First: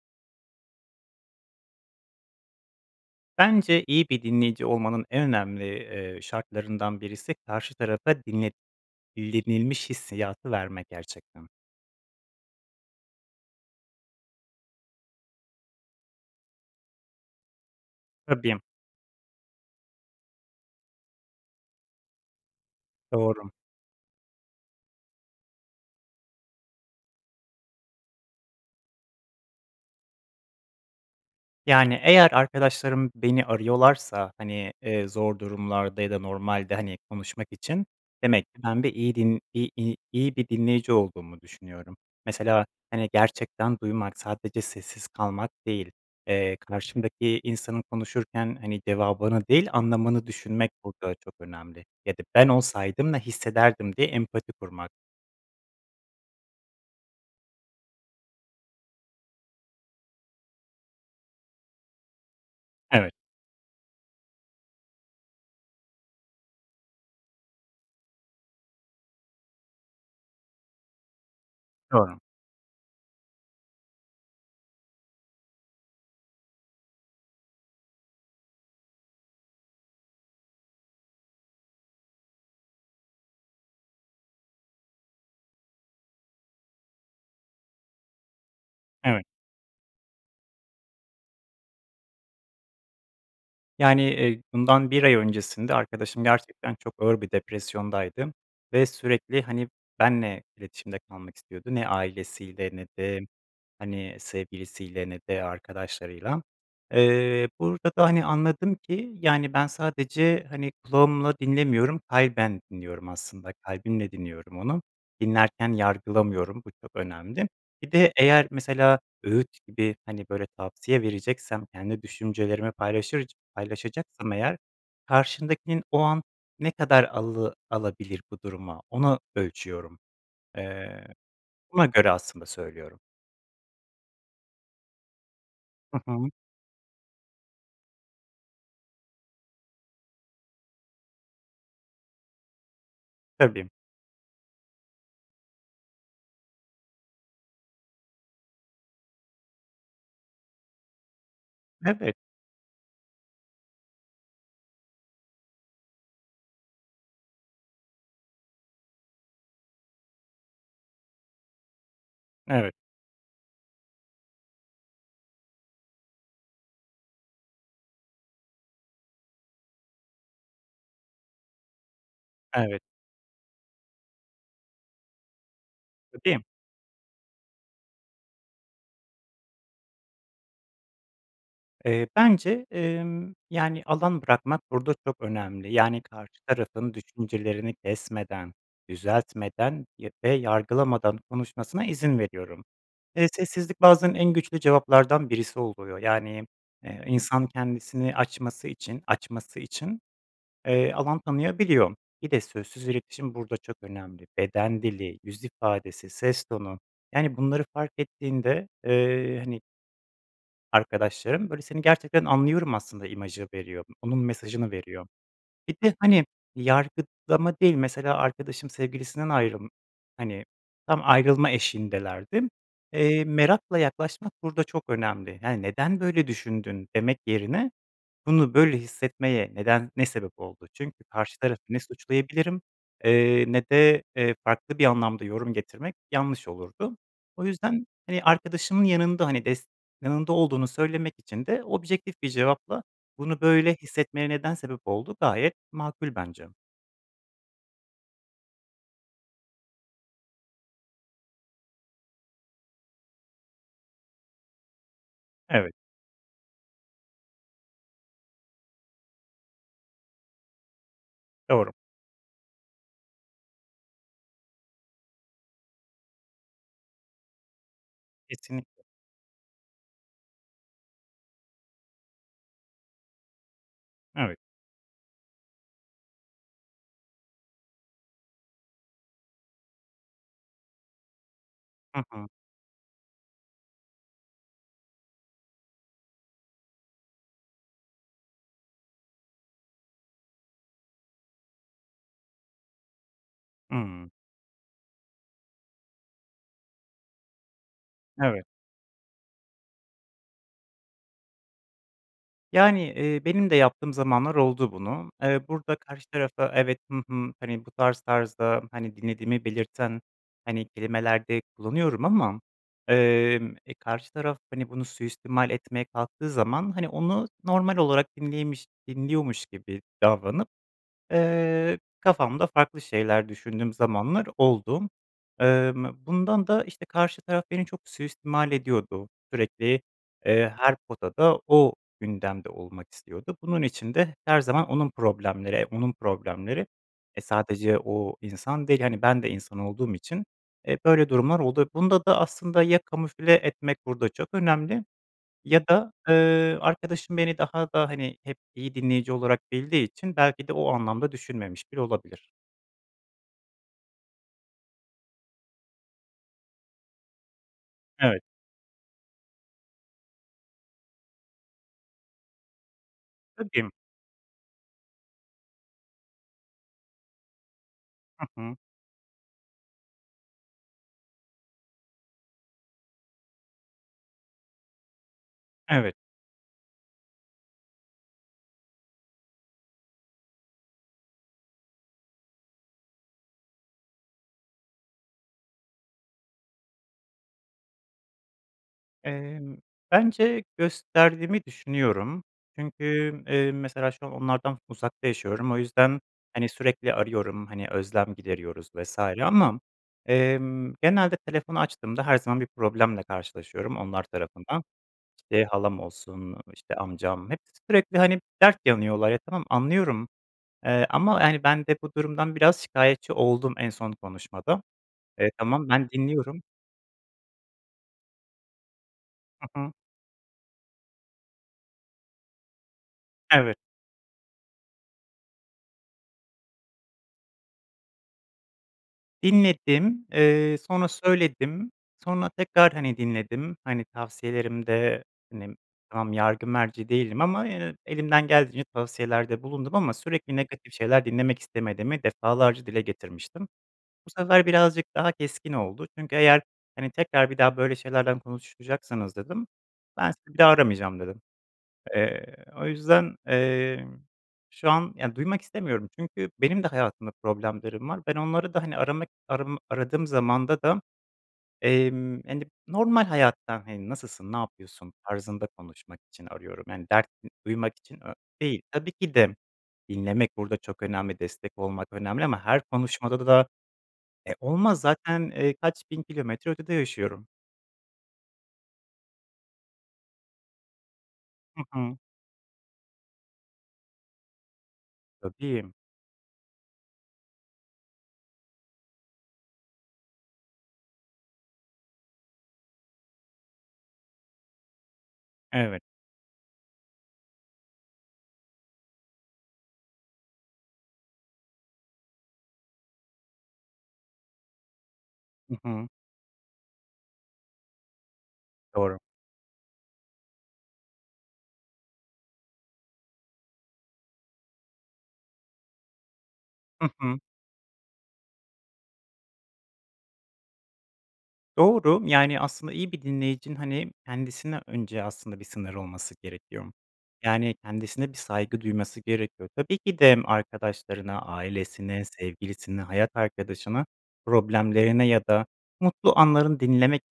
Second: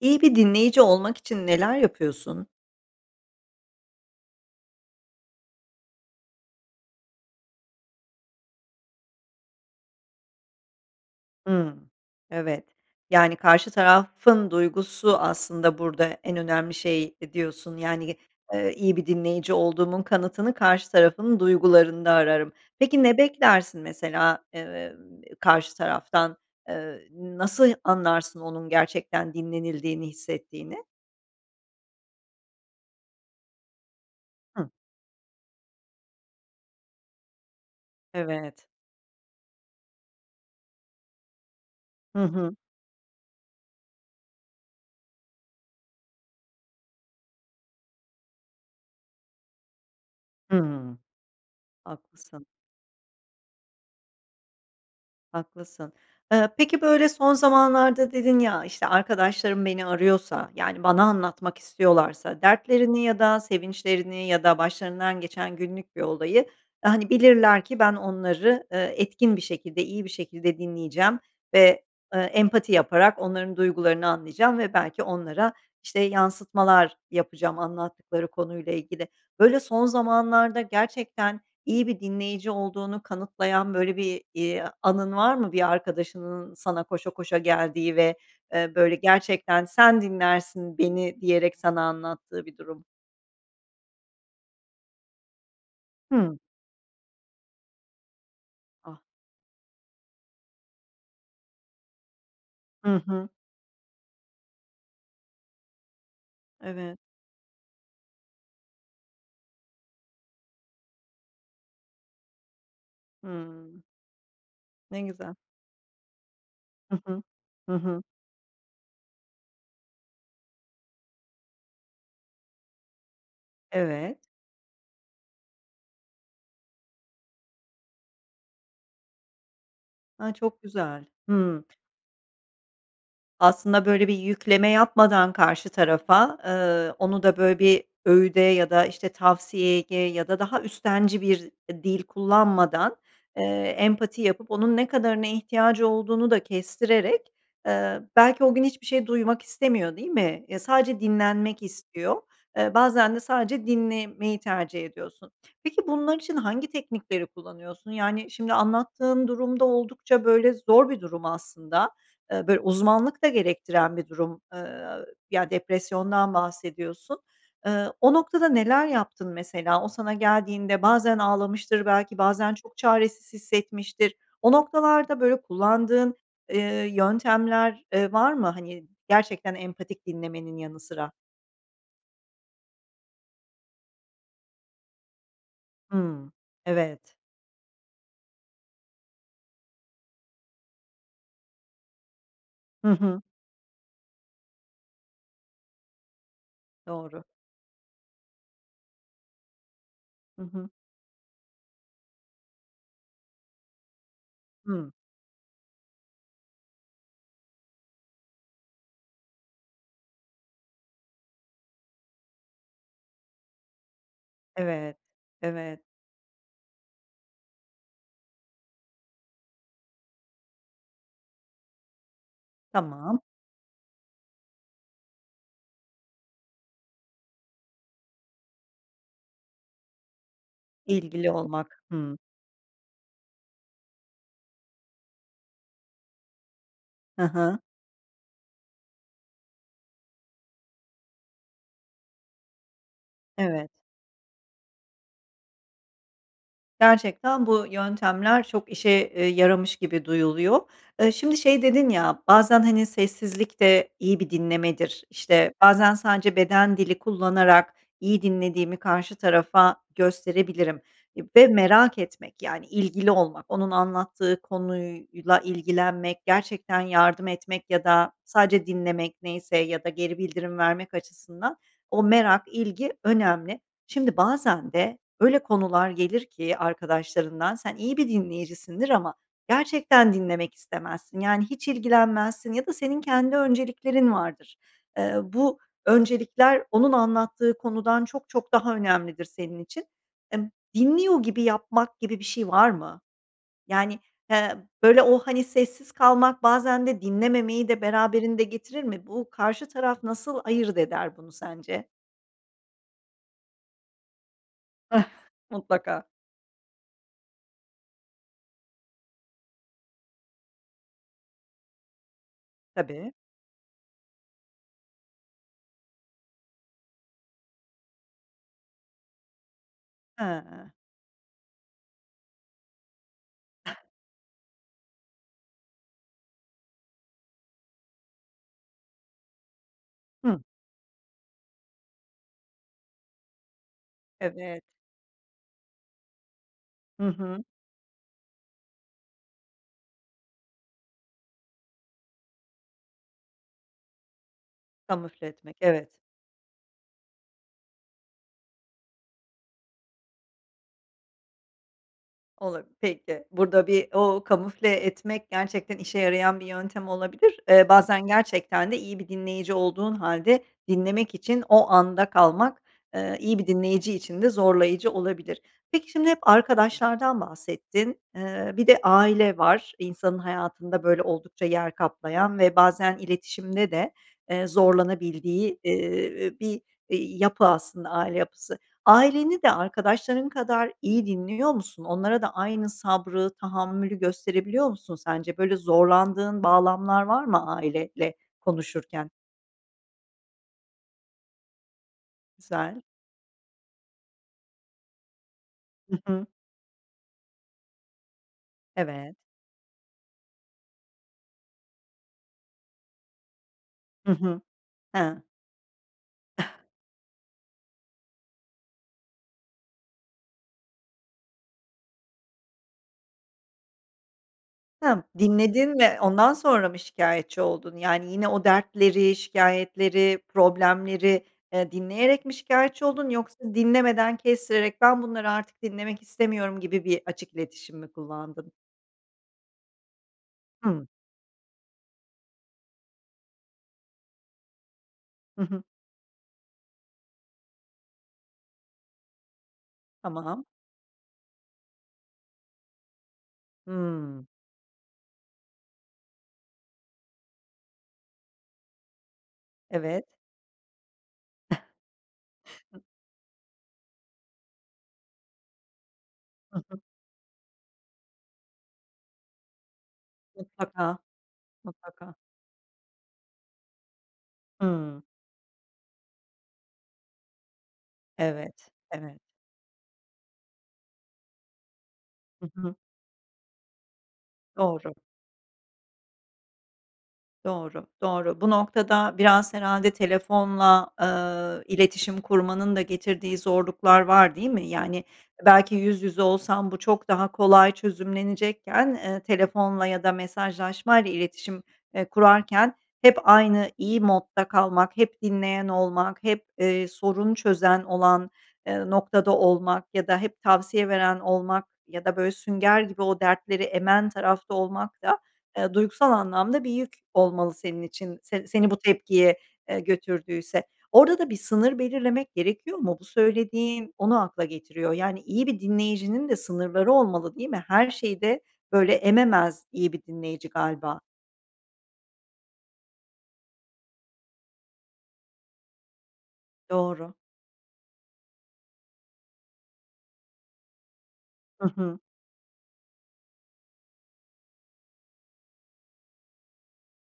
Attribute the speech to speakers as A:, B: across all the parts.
A: İyi bir dinleyici olmak için neler yapıyorsun?
B: Bence iyi bir dinleyici olmanın en önemli, eee, şartlarından birisi karşı tarafa dinlet dinlenilmiş hissiyatı verme gerçekten.
A: Hıı. Evet. Yani, karşı tarafın duygusu aslında burada en önemli şeydi diyorsun, yani, ge
B: Tabii.
A: ııı, iyi bir dinleyici olduğumun kanıtını karşı tarafın duygularında ararım. Peki, ne
B: Doğru.
A: beklersin mesela, eee, karşı taraftan, eee, nasıl anlarsın onun gerçekten dinlenildiğini hissettiğini?
B: Yani, eğer arkadaşlarım beni arıyorlarsa,
A: Hıı.
B: hani, eee, zor durumlarda ya da normalde, hani, konuşmak için demek ki
A: Evet.
B: ben bir iyi din iy iy iyi bir dinleyici olduğumu düşünüyorum.
A: Hı hı.
B: Mesela, hani, gerçekten duymak, sadece sessiz kalmak değil, eee, karşımdaki insanın konuşurken, hani, cevabını değil anlamını düşünmek
A: Hıı.
B: burada çok önemli ya da
A: Haklısın.
B: ben olsaydım ne hissederdim diye empati kurmak.
A: Haklısın. Iıı, peki, böyle son zamanlarda dedin ya, işte, arkadaşlarım beni arıyorsa, yani, bana anlatmak istiyorlarsa dertlerini
B: Evet.
A: ya da sevinçlerini ya da başlarından geçen günlük bir olayı, hani, bilirler ki ben onları, eee, etkin bir şekilde, iyi bir şekilde dinleyeceğim ve,
B: Doğru.
A: ııı, empati yaparak onların duygularını anlayacağım ve belki onlara, işte, yansıtmalar yapacağım anlattıkları konuyla ilgili. Böyle, son zamanlarda gerçekten iyi bir dinleyici olduğunu kanıtlayan böyle bir, iii, anın var mı bir arkadaşının sana koşa koşa geldiği ve, eee, böyle
B: Evet.
A: gerçekten sen dinlersin beni diyerek sana anlattığı bir durum.
B: Yani, eee, bundan 1 ay öncesinde arkadaşım
A: Hımm.
B: gerçekten çok ağır bir depresyondaydı m ve
A: Ah.
B: sürekli, hani, benle iletişimde kalmak istiyordu. Ne ailesiyle ne
A: Hı
B: de,
A: hı.
B: hani, sevgilisiyle ne de arkadaşlarıyla.
A: Evet.
B: Eee, burada da, hani, anladım ki, yani, ben sadece, hani, kulağımla dinlemiyorum. Kalben dinliyorum aslında.
A: Hımm.
B: Kalbimle dinliyorum onu.
A: Ne güzel.
B: Dinlerken yargılamıyorum, bu çok
A: I hı.
B: önemli.
A: Hı
B: Bir
A: hı.
B: de eğer mesela öğüt gibi, hani, böyle, tavsiye vereceksem, kendi düşüncelerimi paylaşırc
A: Evet.
B: paylaşacaksam eğer, karşındakinin o an ne kadar alı alabilir bu duruma, onu ölçüyorum.
A: A, çok güzel.
B: Eee,
A: Hımm.
B: buna göre aslında söylüyorum.
A: Aslında, böyle, bir yükleme yapmadan karşı
B: Hı hı.
A: tarafa, eee, onu da, böyle, bir öğüde ya da, işte, tavsiyeye ge ya da daha üstenci bir dil kullanmadan, eee,
B: Tabii.
A: empati yapıp onun ne kadarına ihtiyacı olduğunu da kestirerek, eee belki o gün hiçbir şey duymak istemiyor değil mi? Ya, sadece dinlenmek
B: Evet.
A: istiyor. Eee, bazen de sadece dinlemeyi tercih ediyorsun. Peki bunlar için hangi teknikleri kullanıyorsun? Yani, şimdi, anlattığın durum da oldukça böyle zor bir durum aslında. Eee, böyle,
B: Evet.
A: uzmanlık da gerektiren bir durum, eee, a ü ya, depresyondan bahsediyorsun. Iıı, o noktada neler yaptın mesela? O sana geldiğinde bazen ağlamıştır belki, bazen çok
B: Evet.
A: çaresiz hissetmiştir. O noktalarda, böyle, kullandığın,
B: Tabii.
A: eee, yöntemler, eee, var mı, hani, gerçekten empatik dinlemenin yanı sıra?
B: Eee, bence, emm, yani, alan bırakmak burada çok önemli. Yani, karşı
A: Hımm,
B: tarafın
A: evet.
B: düşüncelerini kesmeden, düzeltmeden y ve yargılamadan konuşmasına izin veriyorum.
A: Hı hı.
B: Eee, sessizlik bazen en güçlü cevaplardan birisi oluyor, yani m eee,
A: Doğru.
B: insan kendisini açması için, açması için,
A: Hı hı.
B: eee, alan tanıyabiliyor. Bir de sözsüz iletişim burada çok önemli. Beden
A: Hımm.
B: dili, yüz ifadesi, ses tonu, yani, bunları fark ettiğinde, eee, hani arkadaşlarım, böyle, "Seni gerçekten anlıyorum." aslında imajı veriyor. Onun mesajını
A: Evet,
B: veriyor. Bir
A: evet.
B: de, hani, yargılama değil, mesela arkadaşım sevgilisinden ayrılm hani, tam ayrılma eşiğindelerdi m
A: Tamam.
B: eee, merakla yaklaşmak burada çok önemli. Yani, "Neden böyle düşündün?" demek yerine, "Bunu böyle hissetmeye neden ne sebep oldu?" Çünkü
A: İlgili
B: karşı tarafı ne
A: olmak, hımm.
B: suçlayabilirim, eee, ne de, eee, farklı bir anlamda yorum getirmek yanlış olurdu.
A: Ha
B: O
A: ha.
B: yüzden, hani, arkadaşımın yanında, hani, des yanında olduğunu söylemek için de objektif bir cevapla, "Bunu
A: Evet.
B: böyle hissetmeye neden sebep oldu?" gayet makul bence.
A: Gerçekten bu yöntemler çok işe, eee, yaramış gibi duyuluyor. Eee, şimdi şey dedin ya, "Bazen, hani, sessizlik de iyi bir dinlemedir. İşte,
B: Evet.
A: bazen sadece beden dili kullanarak iyi dinlediğimi karşı tarafa gösterebilirim." Ve
B: Doğru.
A: merak etmek, yani, ilgili olmak. Onun anlattığı konuyla ilgilenmek, gerçekten yardım etmek ya da sadece
B: Kesinlikle.
A: dinlemek neyse ya da geri bildirim vermek açısından o merak, ilgi önemli. Şimdi
B: Evet.
A: bazen de öyle konular gelir ki arkadaşlarından, sen iyi bir dinleyicisindir ama gerçekten dinlemek istemezsin. Yani, hiç
B: Hı hı.
A: ilgilenmezsin ya da senin kendi önceliklerin vardır. Eee, bu öncelikler onun anlattığı konudan çok çok daha önemlidir senin için. Emm, dinliyor gibi yapmak gibi bir şey var mı? Yani,
B: Hımm.
A: he, böyle, o, hani, sessiz kalmak bazen de dinlememeyi de beraberinde
B: Evet.
A: getirir mi? Bu karşı taraf nasıl ayırt eder bunu sence?
B: Yani, eee, benim de yaptığım zamanlar oldu bunu, eee, burada
A: Mutlaka.
B: karşı tarafa evet, hı hı, hani, bu tarz tarzda, hani, dinlediğimi belirten, hani, kelimeler de kullanıyorum ama,
A: Tabii.
B: emm, e, karşı taraf, hani, bunu suistimal etmeye kalktığı zaman, hani, onu normal olarak dinliymiş dinliyormuş gibi davranıp,
A: Hıı.
B: eee, kafamda farklı şeyler düşündüğüm zamanlar oldu. Emm, bundan da, işte, karşı taraf beni çok suistimal ediyordu. Sürekli,
A: Hıı.
B: eee, her potada, o gündemde olmak istiyordu. Bunun için de her
A: Evet.
B: zaman onun problemleri, e, onun problemleri.
A: Hı
B: E,
A: hı.
B: sadece o insan değil, hani, ben de insan olduğum için, eee, böyle durumlar oldu. Bunda da aslında ya kamufle etmek burada çok önemli
A: Kamufle etmek,
B: ya
A: evet.
B: da, ııı, arkadaşım beni daha da, hani, hep iyi dinleyici olarak bildiği için belki de o anlamda düşünmemiş bile olabilir.
A: Ola Peki, burada bir o kamufle etmek, gerçekten işe yarayan bir yöntem olabilir, eee, bazen
B: Evet.
A: gerçekten de iyi bir dinleyici olduğun hâlde dinlemek için o anda kalmak, eee, iyi bir
B: Tabii.
A: dinleyici için de zorlayıcı olabilir. Peki, şimdi hep arkadaşlardan bahsettin.
B: Hı
A: Eee,
B: hı.
A: bir de aile var, insanın hayatında, böyle, oldukça yer kaplayan ve bazen iletişimde de, eee, zorlanabildiği,
B: Evet.
A: ııı, bir, iii, yapı aslında aile yapısı. Aileni de arkadaşların kadar iyi dinliyor musun? Onlara da aynı sabrı, tahammülü gösterebiliyor musun sence? Böyle, zorlandığın bağlamlar var mı, aileyle konuşurken?
B: Emm, bence gösterdiğimi düşünüyorum.
A: Güzel.
B: Çünkü, emm, mesela, şu an onlardan uzakta yaşıyorum. O
A: Hı
B: yüzden,
A: hı.
B: hani, sürekli arıyorum, hani, özlem gideriyoruz vs.
A: Evet.
B: ama, emm, genelde telefonu açtığımda her zaman bir problemle karşılaşıyorum onlar
A: Hı hı.
B: tarafından.
A: Hıı.
B: İşte, halam olsun, ııı, işte, amcam... Hepsi sürekli, hani, dert yanıyorlar. Ya, tamam anlıyorum, eee, ama, hani, ben de bu durumdan biraz şikâyetçi oldum en son konuşmada.
A: Hımm,
B: Eee, tamam,
A: dinledin
B: ben
A: ve ondan
B: dinliyorum
A: sonra mı şikâyetçi oldun? Yani, yine o dertleri,
B: Hı hı.
A: şikâyetleri, problemleri, eee, dinleyerek mi şikâyetçi oldun, yoksa
B: Evet.
A: dinlemeden kestirerek, "Ben bunları artık dinlemek istemiyorum" gibi bir açık iletişim mi kullandın?
B: Dinledim, eee,
A: Hımm.
B: sonra söyledim. Sonra tekrar, hani, dinledim, hani, tavsiyelerimde,
A: I
B: hani,
A: hı.
B: tamam, yargı merci değilim ama yine elimden geldiğince tavsiyelerde bulundum ama sürekli
A: Tamam.
B: negatif şeyler dinlemek istemediğimi defalarca dile getirmiştim. Bu
A: Hımm.
B: sefer birazcık daha keskin oldu çünkü, "Eğer, hani, tekrar bir daha böyle şeylerden konuşacaksanız" dedim,
A: Evet.
B: "Ben sizi bir daha aramayacağım." dedim. Eee, o yüzden, emm, şu an, ya, duymak istemiyorum çünkü
A: Hı
B: benim de
A: hı.
B: hayatımda problemlerim var. Ben onları da, hani, aramak, aramı aradığım zamanda da,
A: Mutlaka, mutlaka.
B: emm, hani, normal hayattan, hani, "Nasılsın, ne yapıyorsun?"
A: Hımm.
B: tarzında konuşmak için arıyorum, yani, dert ı duymak için a değil.
A: Evet,
B: Tabii ki
A: evet.
B: de dinlemek burada çok önemli, destek olmak önemli ama
A: Hı
B: her
A: hı.
B: konuşmada da da, e, olmaz,
A: Doğru.
B: zaten, eee, kaç bin kilometre ötede yaşıyorum?
A: Doğru, doğru. Bu noktada biraz herhâlde telefonla,
B: Hı
A: eee,
B: hı.
A: iletişim kurmanın da getirdiği zorluklar var değil mi? Yani,
B: Tabii.
A: belki yüz yüze olsan bu çok daha kolay çözümlenecekken, eee, telefonla ya da mesajlaşmayla iletişim, eee, kurarken hep aynı iyi modda kalmak, hep dinleyen
B: Evet.
A: olmak, hep, eee, sorun çözen olan, eee, noktada olmak ya da hep tavsiye veren olmak ya da böyle sünger gibi o dertleri emen tarafta olmak da,
B: I
A: eee,
B: hı.
A: duygusal anlamda bir yük olmalı senin için se seni bu
B: Doğru.
A: tepkiye, eee, götürdüyse. Orada da bir sınır belirlemek gerekiyor mu? Bu söylediğin onu akla getiriyor. Yani, iyi bir dinleyicinin de
B: Hı
A: sınırları
B: hı.
A: olmalı değil mi? Her şeyi de böyle ememez iyi bir dinleyici galiba.
B: Doğru, yani, aslında, iyi bir dinleyicinin, hani, kendisine önce, aslında, bir sınırı olması gerekiyor,
A: Doğru.
B: yani, kendisine bir saygı duyması gerekiyor. Tabii ki de arkadaşlarına,
A: Hı hı.
B: ailesine, sevgilisini, hayat arkadaşına, problemlerine ya da mutlu anlarını dinlemek,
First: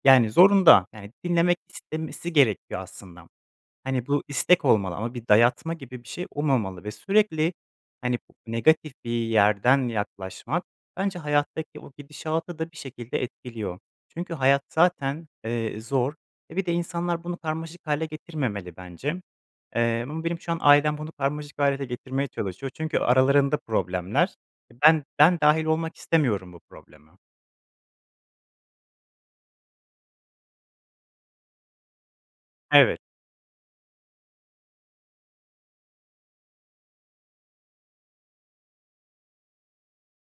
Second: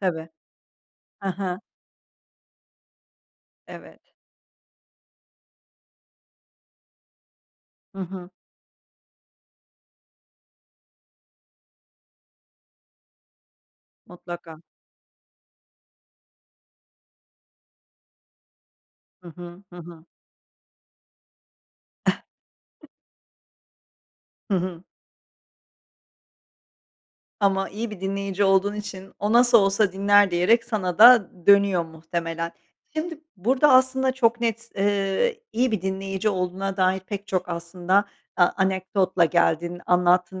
A: Tabii.
B: yani, zorunda. Yani,
A: Ha
B: dinlemek
A: ha.
B: istemesi gerekiyor, aslında.
A: Evet.
B: Hani, bu istek olmalı ama bir dayatma gibi bir şey olmamalı ve sürekli,
A: Hı
B: hani,
A: hı.
B: negatif bir yerden yaklaşmak bence hayattaki o gidişatı da bir şekilde etkiliyor. Çünkü
A: Mutlaka.
B: hayat, zaten, eee, zor. E, bir de insanlar bunu karmaşık hâle getirmemeli, bence.
A: Hı hı, hı
B: Eee,
A: hı.
B: ama benim şu an ailem bunu karmaşık hâle
A: Eh.
B: getirmeye çalışıyor çünkü aralarında problemler
A: Hı
B: E,
A: hı.
B: ben ben dâhil olmak istemiyorum, bu probleme.
A: Ama iyi bir dinleyici olduğun için o nasıl olsa dinler diyerek sana da d dönüyor, muhtemelen.
B: Evet.
A: Şimdi, burada, aslında, çok net, eee, iyi bir dinleyici olduğuna dair pek çok, aslında, a anekdotla geldin, anlattın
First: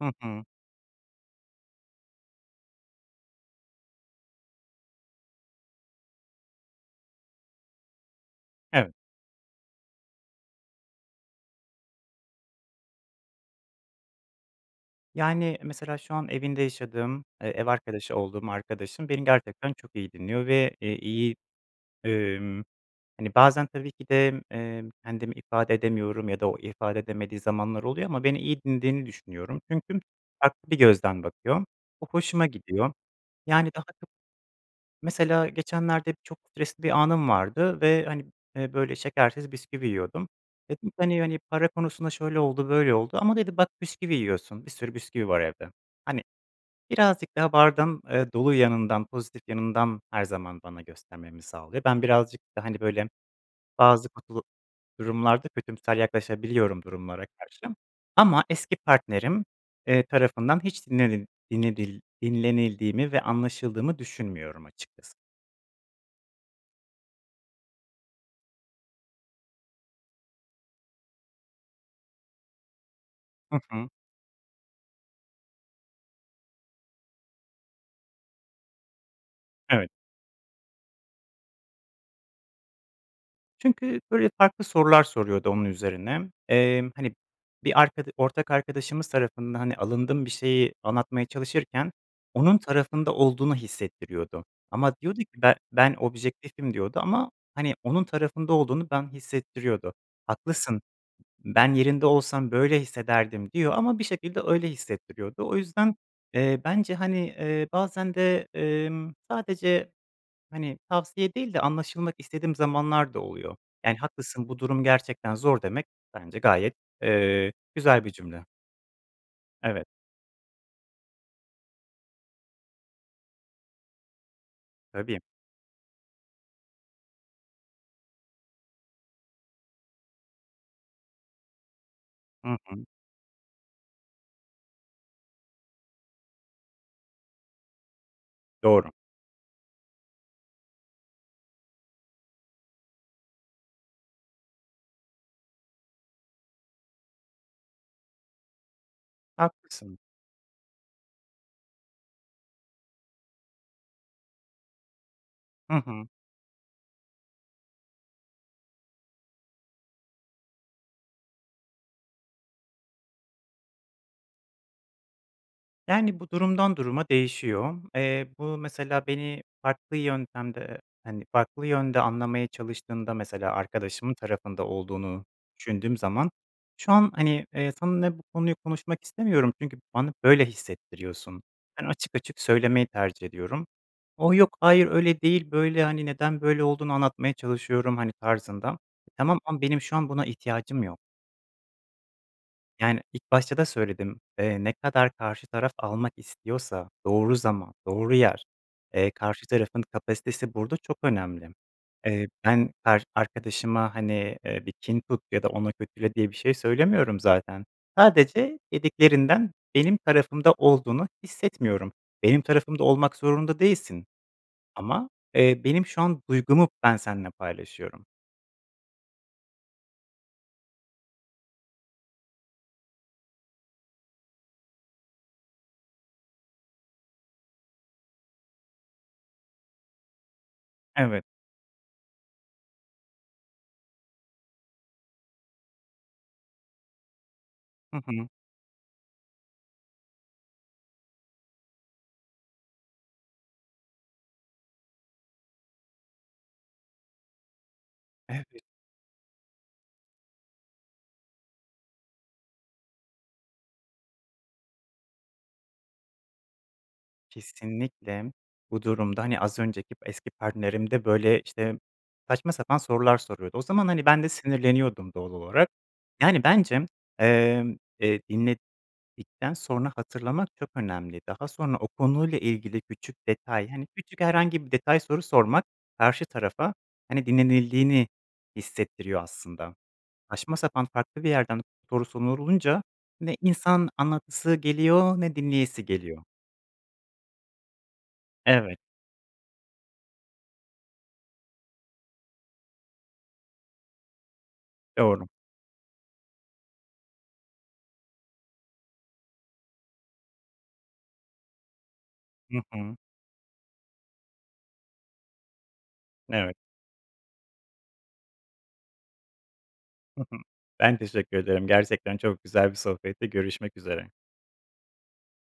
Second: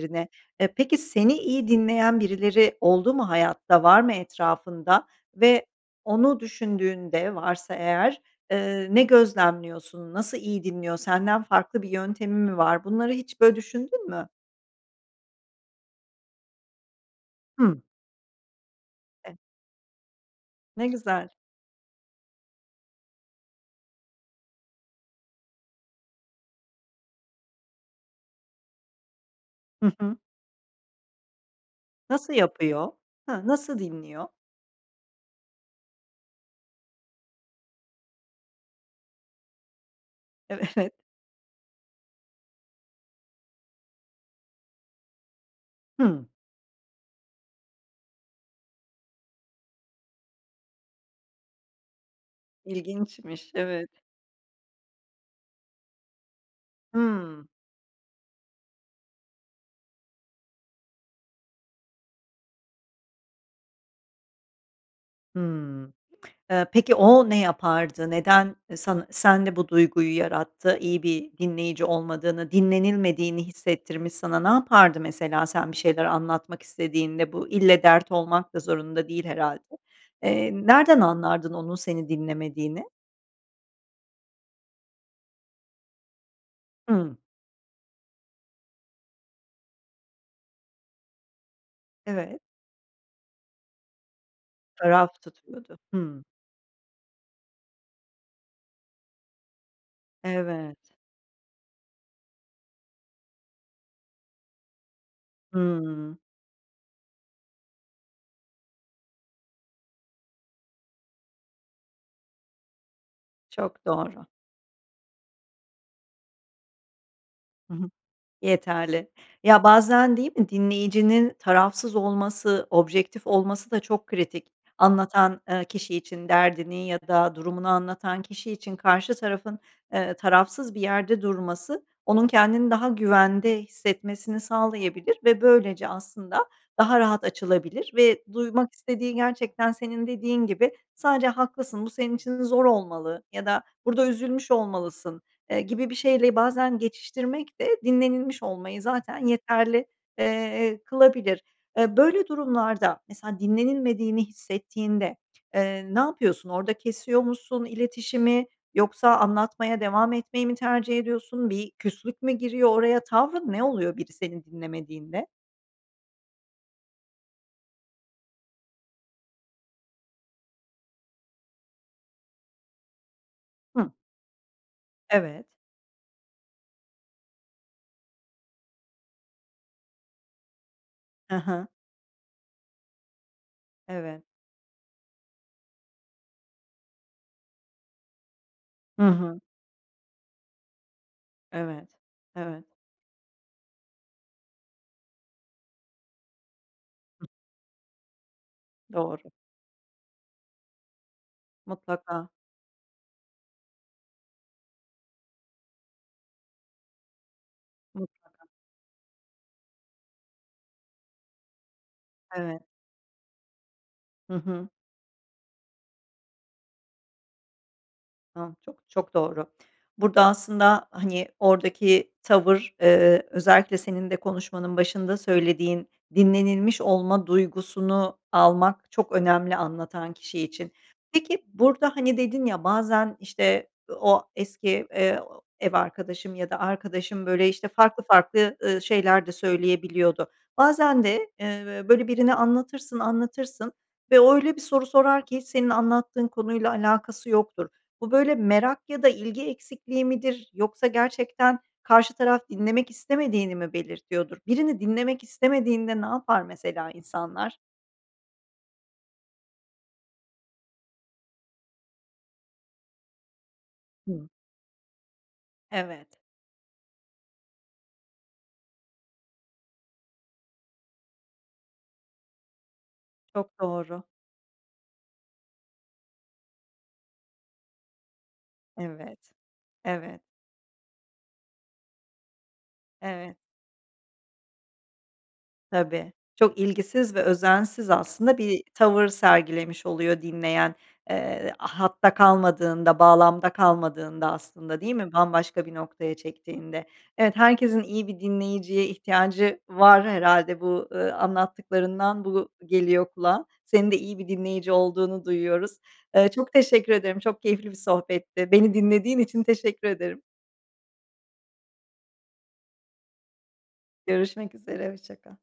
B: Hı hı.
A: E, peki, seni iyi dinleyen birileri oldu mu hayatta, var mı etrafında? Ve onu düşündüğünde varsa eğer, eee,
B: Evet.
A: ne gözlemliyorsun, nasıl iyi dinliyor, senden farklı bir yöntemi mi var? Bunları hiç böyle düşündün mü?
B: Yani, mesela, şu an evinde yaşadığım, eee, ev
A: Hımm.
B: arkadaşı olduğum arkadaşım beni
A: Ev
B: gerçekten çok iyi dinliyor ve,
A: Ne
B: eee,
A: güzel!
B: iyi, emm, hani, bazen tabii ki de, emm, kendimi ifade edemiyorum ya da o ifade edemediği zamanlar oluyor, ama beni iyi dinlediğini düşünüyorum,
A: Hı
B: çünkü
A: hı.
B: farklı bir gözden bakıyor. O
A: Nasıl
B: hoşuma
A: yapıyor?
B: gidiyor,
A: Ha,
B: yani,
A: nasıl
B: daha çok,
A: dinliyor?
B: mesela, geçenlerde çok stresli bir anım vardı ve, hani, eee, böyle şekersiz bisküvi yiyordum. Dedim
A: Evet.
B: ki hani hani para konusunda şöyle oldu, böyle oldu ama dedi: “Bak, bisküvi yiyorsun. Bir sürü bisküvi var, evde.” Hani,
A: Hımm.
B: birazcık daha bardağın, eee, dolu yanından, pozitif yanından, her zaman bana göstermemi sağlıyor. Ben birazcık da, hani, böyle,
A: İlginçmiş. Evet.
B: bazı kutlu durumlarda kötümser yaklaşabiliyorum, durumlara
A: Hımm.
B: karşı ama eski partnerim, eee, tarafından hiç dinlenil dinledil dinlenildiğimi ve anlaşıldığımı düşünmüyorum, açıkçası.
A: Hımm. Eee, peki, o ne yapardı? Neden san sende bu duyguyu yarattı? İyi bir dinleyici olmadığını, dinlenilmediğini
B: Hı hı.
A: hissettirmiş sana. Ne yapardı, mesela, sen bir şeyler anlatmak istediğinde? Bu, ille, dert olmak da zorunda değil, herhâlde.
B: Evet.
A: Eee, nereden anlardın, onun seni dinlemediğini?
B: Çünkü, böyle, farklı sorular soruyordu onun üzerine m emm, hani,
A: Hımm.
B: bir arkada ortak arkadaşımız tarafından, hani, alındığım bir şeyi anlatmaya çalışırken
A: Evet.
B: onun tarafında olduğunu hissettiriyordu. Ama diyordu
A: Taraf
B: ki, "Be
A: tutuyordu.
B: ben
A: Hımm.
B: objektifim." diyordu ama, hani, onun tarafında olduğunu ben hissettiriyordu. "Haklısın,
A: Evet.
B: ben yerinde olsam böyle hissederdim." diyor ama bir şekilde öyle hissettiriyordu. O yüzden,
A: Hımm.
B: eee, bence, hani, eee, bazen de, emm, sadece, hani, tavsiye değil de anlaşılmak istediğim zamanlar da oluyor.
A: Çok
B: Yani,
A: doğru.
B: "Haklısın, bu durum gerçekten zor." demek bence gayet, eee,
A: Hı hı.
B: güzel bir cümle.
A: Yeterli. Ya,
B: Evet.
A: bazen değil mi dinleyicinin tarafsız olması, objektif olması da çok kritik.
B: Tabii.
A: Anlatan, eee, kişi için. Derdini ya da durumunu anlatan kişi için karşı tarafın, eee, tarafsız bir yerde durması, onun
B: I
A: kendini
B: hı.
A: daha güvende hissetmesini sağlayabilir ve böylece aslında daha rahat açılabilir ve duymak
B: Doğru.
A: istediği gerçekten senin dediğin gibi, sadece, "Haklısın, bu senin için zor olmalı." ya da, "Burada üzülmüş olmalısın." eee, gibi bir şeyle bazen geçiştirmek de dinlenilmiş olmayı zaten yeterli,
B: Haklısın.
A: eee, kılabilir. Eee, böyle durumlarda mesela dinlenilmediğini hissettiğinde,
B: Hı
A: eee, ne
B: hı.
A: yapıyorsun? Orada kesiyor musun iletişimi yoksa anlatmaya devam etmeyi mi tercih ediyorsun, bir küslük mü giriyor oraya? Tavrın ne oluyor biri seni dinlemediğinde?
B: Yani, bu durumdan duruma değişiyor. Eee, bu mesela beni farklı yöntemde, eee, hani, farklı yönde anlamaya çalıştığımda mesela
A: Hıı.
B: arkadaşımın tarafında olduğunu
A: Evet.
B: düşündüğüm zaman, şu an, hani, eee, seninle bu konuyu konuşmak istemiyorum çünkü bana böyle
A: Hı
B: hissettiriyorsun.
A: hı.
B: Ben, açık açık söylemeyi tercih ediyorum.
A: Evet.
B: O, yok hayır, öyle değil, böyle, hani, neden böyle olduğunu anlatmaya çalışıyorum, hani, tarzında.
A: Hı
B: Tamam
A: hı.
B: ama benim şu an buna ihtiyacım yok.
A: Evet, evet.
B: Yani, ilk başta da söyledim. Eee, ne kadar karşı taraf almak istiyorsa
A: Hı
B: doğru zaman, doğru yer, eee,
A: Doğru.
B: karşı tarafın kapasitesi burada çok önemli.
A: Mutlaka.
B: Eee, ben kar arkadaşıma, hani, eee, bir kin tut ya da ona kötüle diye bir şey söylemiyorum zaten.
A: Mutlaka.
B: Sadece dediklerinden benim tarafımda olduğunu hissetmiyorum. Benim
A: Evet.
B: tarafımda olmak zorunda değilsin
A: Hı hı.
B: ama, eee, benim şu an duygumu ben seninle paylaşıyorum.
A: A, çok, çok doğru. Burada aslında, hani, oradaki tavır, eee, özellikle senin de konuşmanın başında söylediğin dinlenilmiş olma duygusunu almak çok önemli anlatan kişi için.
B: Evet.
A: Peki, burada, hani, dedin ya bazen, işte, o eski, eee, ev arkadaşım ya da arkadaşım, böyle, işte,
B: Hı
A: farklı
B: hı.
A: farklı, ııı, şeyler de söyleyebiliyordu. Bazen de, eee, böyle, birine anlatırsın, anlatırsın ve o öyle bir soru sorar ki senin anlattığın konuyla alakası yoktur. Bu, böyle,
B: Evet.
A: merak ya da ilgi eksikliği midir, yoksa gerçekten karşı taraf dinlemek istemediğini mi belirtiyordur? Birini dinlemek istemediğinde ne yapar mesela insanlar?
B: Kesinlikle. Bu durumda, hani, az önceki eski partnerim de böyle, işte, saçma sapan sorular soruyordu. O zaman, hani, ben
A: Hıı.
B: de sinirleniyordum doğal olarak.
A: Evet.
B: Yani, bence, emm, eee, dinledikten sonra hatırlamak çok önemli. Daha sonra o konuyla ilgili küçük
A: Çok
B: detay, hani,
A: doğru.
B: küçük herhangi bir detay soru sormak karşı tarafa, hani, dinlenildiğini
A: Evet.
B: hissettiriyor aslında.
A: Evet.
B: Saçma sapan, farklı bir yerden soru sorulunca
A: Evet.
B: ne insan anlatası geliyor, ne dinleyesi
A: Tabii.
B: geliyor.
A: Çok ilgisiz ve özensiz aslında bir
B: Evet.
A: tavır sergilemiş oluyor dinleyen. Eee, hatta kalmadığında, bağlamda kalmadığında aslında değil mi,
B: Doğru.
A: bambaşka bir noktaya çektiğinde. Evet, herkesin iyi bir dinleyiciye ihtiyacı var herhâlde. Bu, ııı, anlattıklarından bu
B: Hı hı.
A: geliyor kulağa. Senin de iyi bir dinleyici olduğunu duyuyoruz. Iıı, çok
B: Evet.
A: teşekkür ederim, çok keyifli bir sohbetti. Beni dinlediğin için teşekkür ederim.
B: Hı hı. Ben teşekkür ederim, gerçekten çok güzel bir sohbetti. Görüşmek üzere.
A: Görüşmek üzere. Hoşça kal.